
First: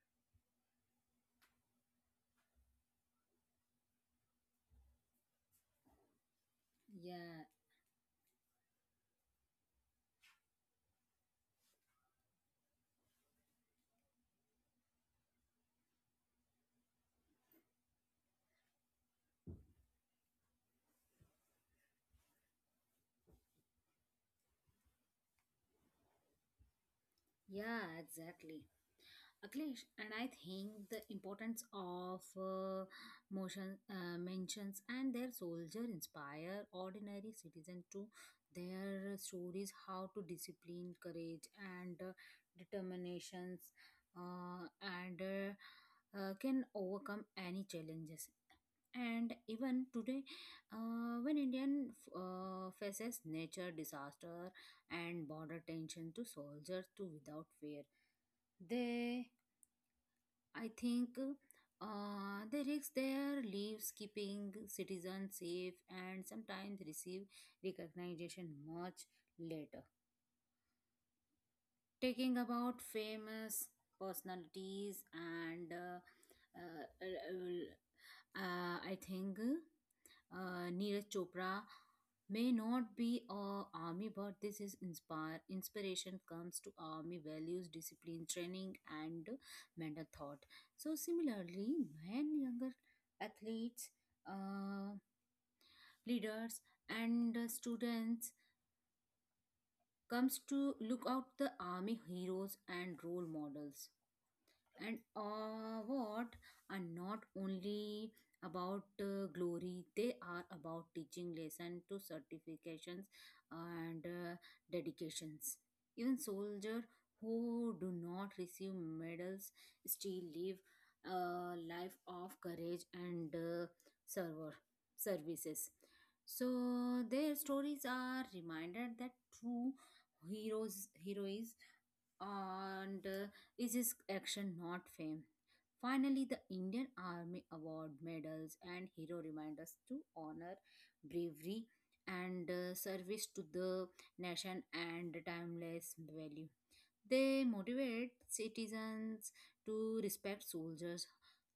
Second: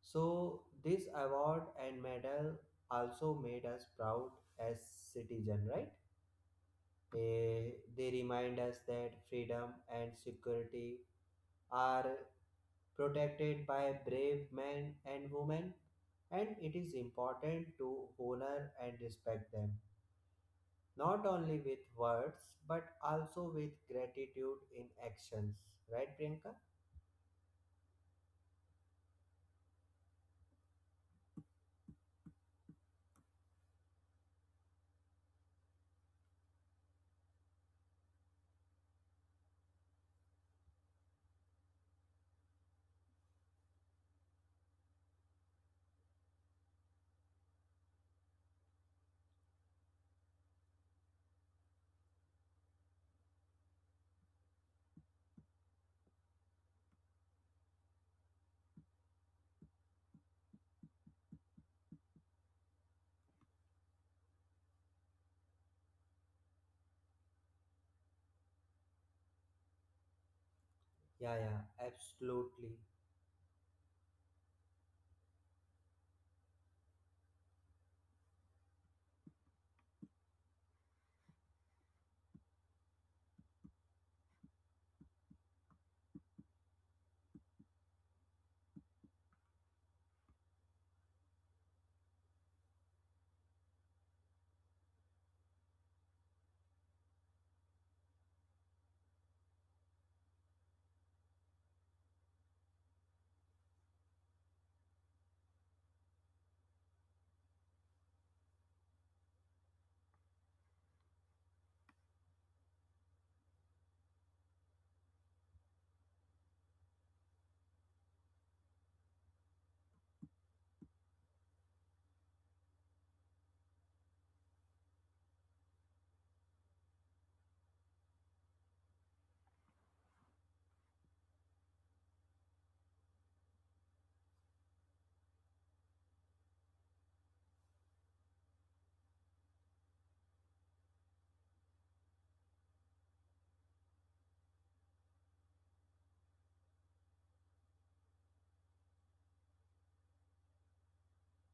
[SPEAKER 1] so this award and medal also made us proud as citizen, right?
[SPEAKER 2] Yeah,
[SPEAKER 1] Eh, they remind us that freedom and security are protected by brave men and women, and it is important to honor and respect them, not only with words but also with gratitude in actions. Right, Priyanka?
[SPEAKER 2] yeah, exactly. Akhilesh, and I think the importance of uh, motion uh, mentions and their soldier inspire ordinary citizen to their stories how to discipline, courage, and uh, determinations uh, and uh, uh, can overcome any challenges. And even today, uh, when Indian uh, faces nature disaster and border tension to soldiers to without fear, they I think uh, they risk their lives keeping citizens safe and sometimes receive recognition much later.
[SPEAKER 1] Yeah, yeah,
[SPEAKER 2] Taking
[SPEAKER 1] absolutely.
[SPEAKER 2] about famous personalities and uh, uh, uh, I think uh, Neeraj Chopra may not be a army, but this is inspire inspiration comes to army values, discipline, training, and mental thought. So similarly, when younger athletes, uh, leaders, and students comes to look out the army heroes and role models. And uh, what are not only about uh, glory, they are about teaching lesson to certifications and uh, dedications. Even soldier who do not receive medals still live a life of courage and uh, server services. So their stories are reminded that true heroes heroes and uh, is his action, not fame. Finally, the Indian Army Award medals and hero remind us to honor bravery and uh, service to the nation and timeless value. They motivate citizens to respect soldiers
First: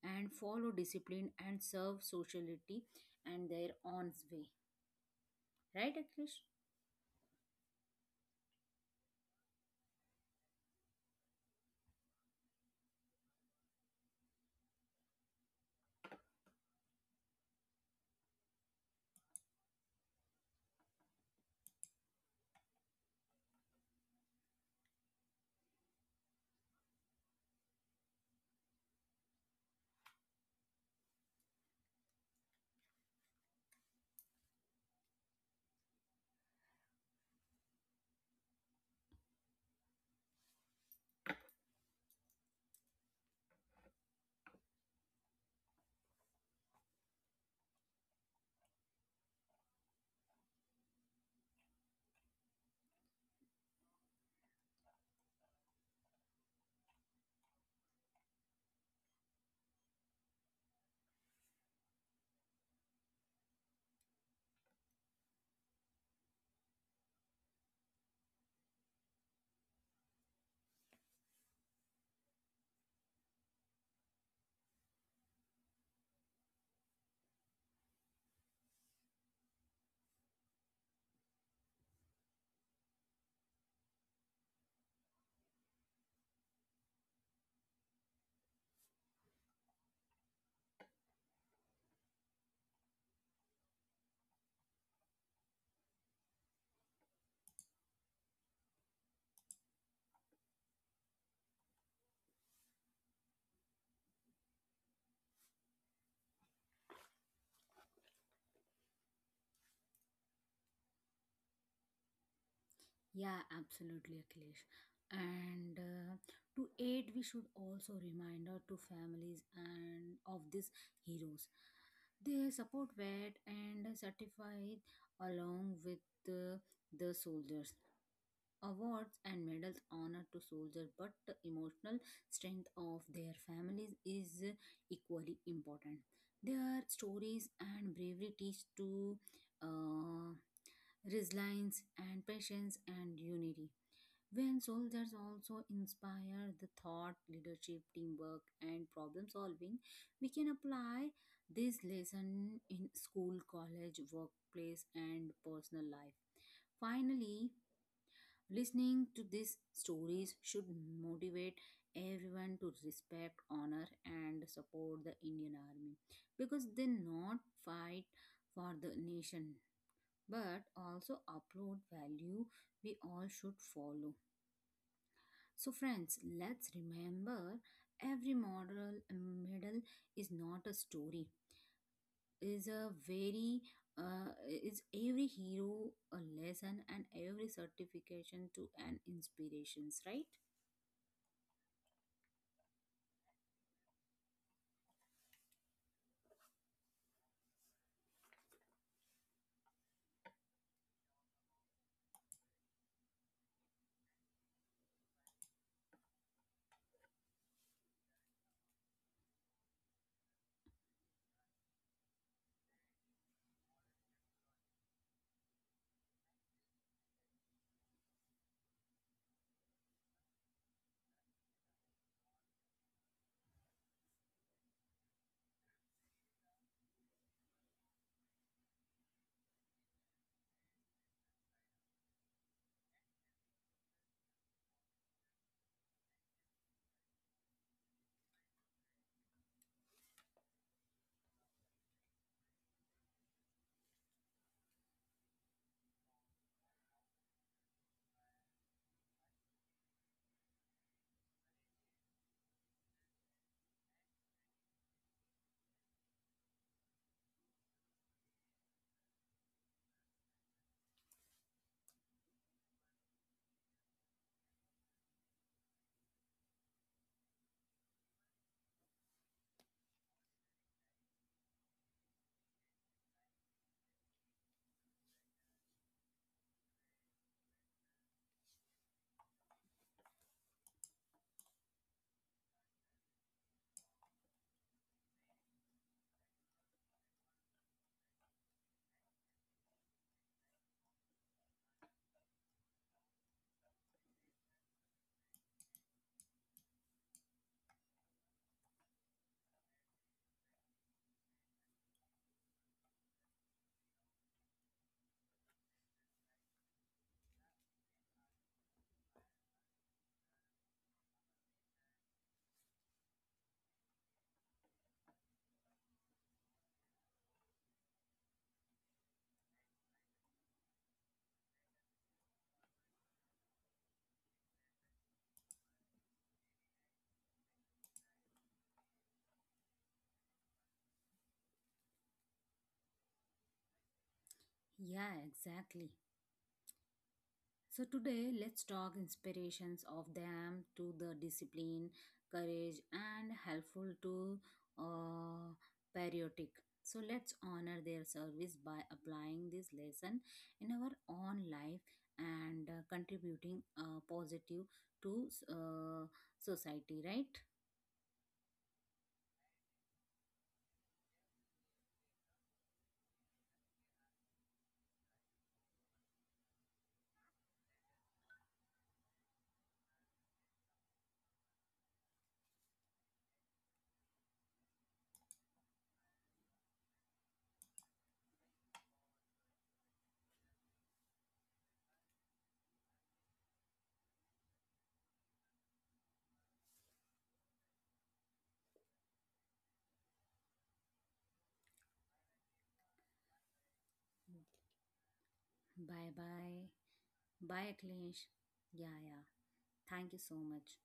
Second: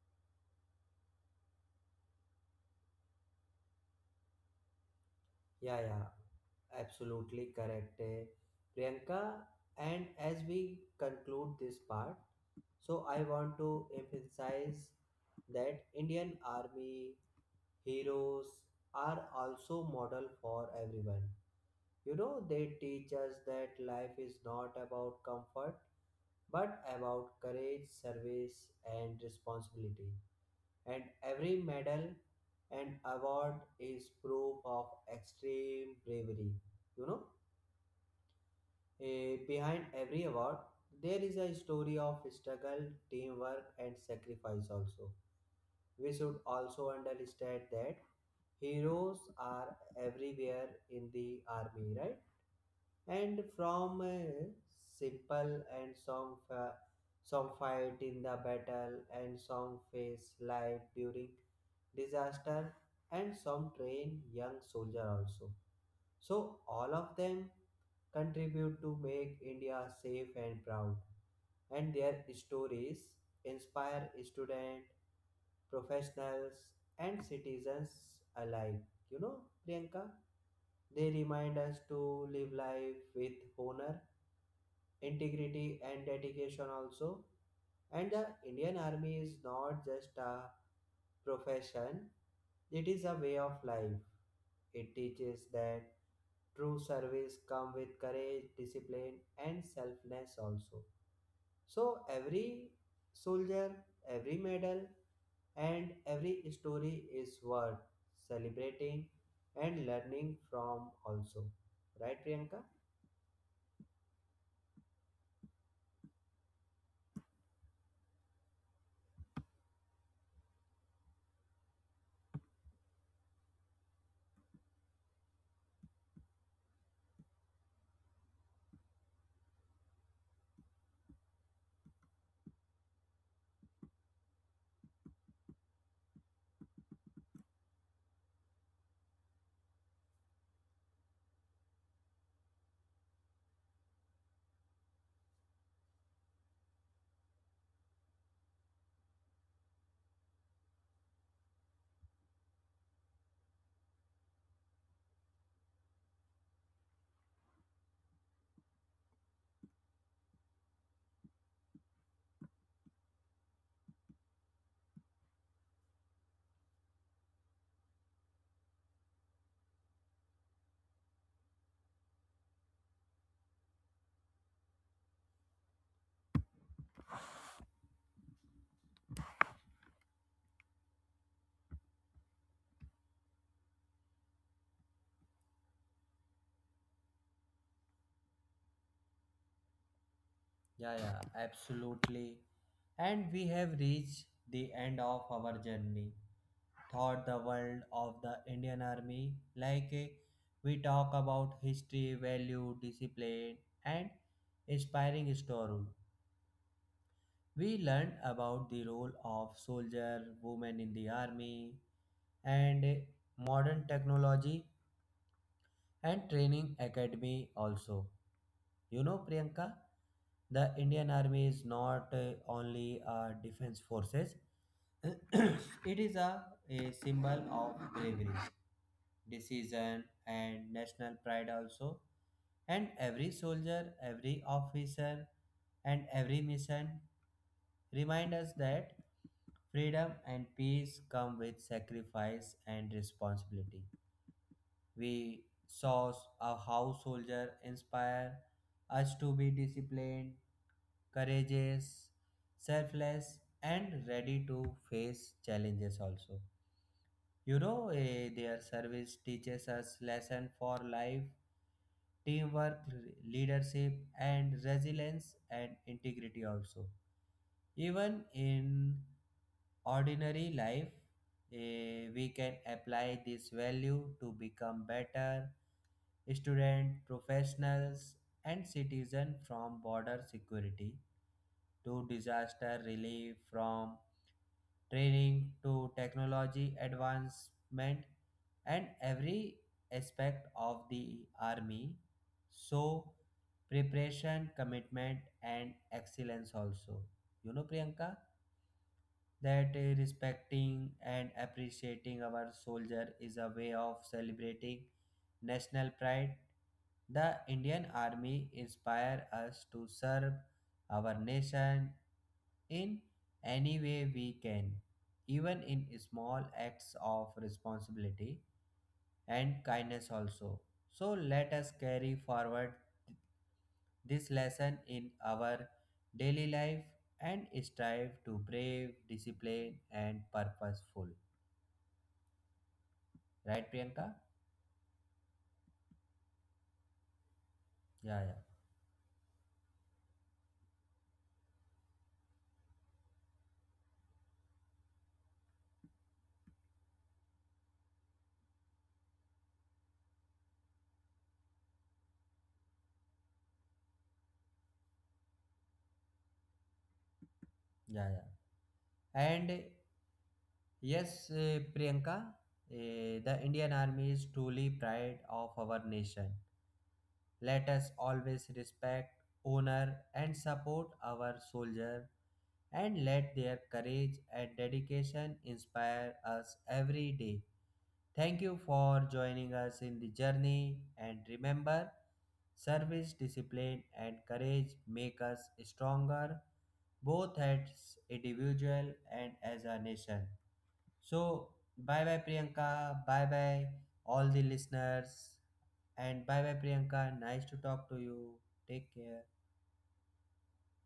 [SPEAKER 2] and follow discipline and serve society and their own way.
[SPEAKER 1] Yeah,
[SPEAKER 2] Right, Akhilesh?
[SPEAKER 1] yeah, absolutely correct. Eh, Priyanka, and as we conclude this part, so I want to emphasize that Indian Army heroes are also model for everyone. You know, they teach us that life is not about comfort, but about courage, service, and responsibility. And every medal and award is proof of extreme bravery. You know, eh, behind every award, there is a story of struggle, teamwork, and sacrifice also. We should also understand that heroes are everywhere in the army, right? And from uh, simple and some fa- some fight in the battle and some face life during disaster and some train young soldier also, so all of them contribute to make India safe and proud. And their stories inspire students, professionals, and citizens alike. You know, Priyanka, they remind us to live life with honor, integrity, and dedication also. And the Indian Army is not just a profession, it is a way of life. It teaches that true service comes with courage, discipline, and selflessness also. So every soldier, every medal, and every story is worth celebrating and learning from also. Right, Priyanka?
[SPEAKER 2] Yeah, absolutely, Akhilesh. And uh, to aid, we should also remind our to families and of these heroes. They support vet and certified along with uh, the soldiers. Awards and medals honor to soldiers, but the emotional strength of their families is equally important. Their stories and bravery teach to uh, resilience and patience and unity. When soldiers also inspire the thought, leadership, teamwork, and problem solving, we can apply this lesson in school, college, workplace, and personal life. Finally, listening to these stories should motivate everyone to respect, honor, and support the Indian Army because they not fight for the nation but also upload value we all should follow. So, friends, let's remember every model medal is not a story is a very uh, is every hero a lesson and every certification to an inspirations, right?
[SPEAKER 1] Yeah, yeah, absolutely. And we have reached the end of our journey. Thought the world of the Indian Army, like, eh, we talk about history, value, discipline, and inspiring story. We learned about the role of soldier, women in the army, and eh, modern technology and training academy also. You know, Priyanka, the Indian Army is not uh, only a defense forces, it is a, a symbol of bravery, decision, and national pride also. And every soldier, every officer, and every mission remind us that freedom and peace come with sacrifice and responsibility. We saw a how soldier inspire us to be disciplined, courageous, selfless, and ready to face challenges also. You know, eh, their service teaches us lesson for life, teamwork, leadership, and resilience and integrity also. Even in ordinary life, eh, we can apply this value to become better students, professionals, and citizens from border security to disaster relief, from training to technology advancement, and every aspect of the army. So, preparation, commitment, and excellence also. You know, Priyanka, that uh, respecting and appreciating our soldier is a way of celebrating national pride. The Indian Army inspire us to serve our nation in any way we can, even in small acts of responsibility and kindness also. So let us carry forward this lesson in our daily life and strive to brave, disciplined, and purposeful. Right, Priyanka?
[SPEAKER 2] Yeah, exactly. So
[SPEAKER 1] Yeah,
[SPEAKER 2] today,
[SPEAKER 1] yeah.
[SPEAKER 2] let's talk inspirations of them to the discipline, courage, and helpful to uh, patriotic. So let's honor their service by applying this lesson in our own life and uh, contributing uh, positive to uh, society, right?
[SPEAKER 1] Yeah yeah and uh, yes, uh, Priyanka, uh, the Indian Army is truly pride of our nation. Let us always respect, honor, and support our soldier, and let their courage and dedication inspire us every day. Thank you for joining us in the journey and remember, service, discipline, and courage make us stronger both as individual and as a nation. So, bye bye Priyanka, bye bye all the listeners,
[SPEAKER 2] Bye
[SPEAKER 1] and bye bye
[SPEAKER 2] bye.
[SPEAKER 1] Priyanka. Nice to
[SPEAKER 2] Bye,
[SPEAKER 1] talk to
[SPEAKER 2] Akhilesh.
[SPEAKER 1] you. Take
[SPEAKER 2] Yeah,
[SPEAKER 1] care.
[SPEAKER 2] yeah. Thank you so much.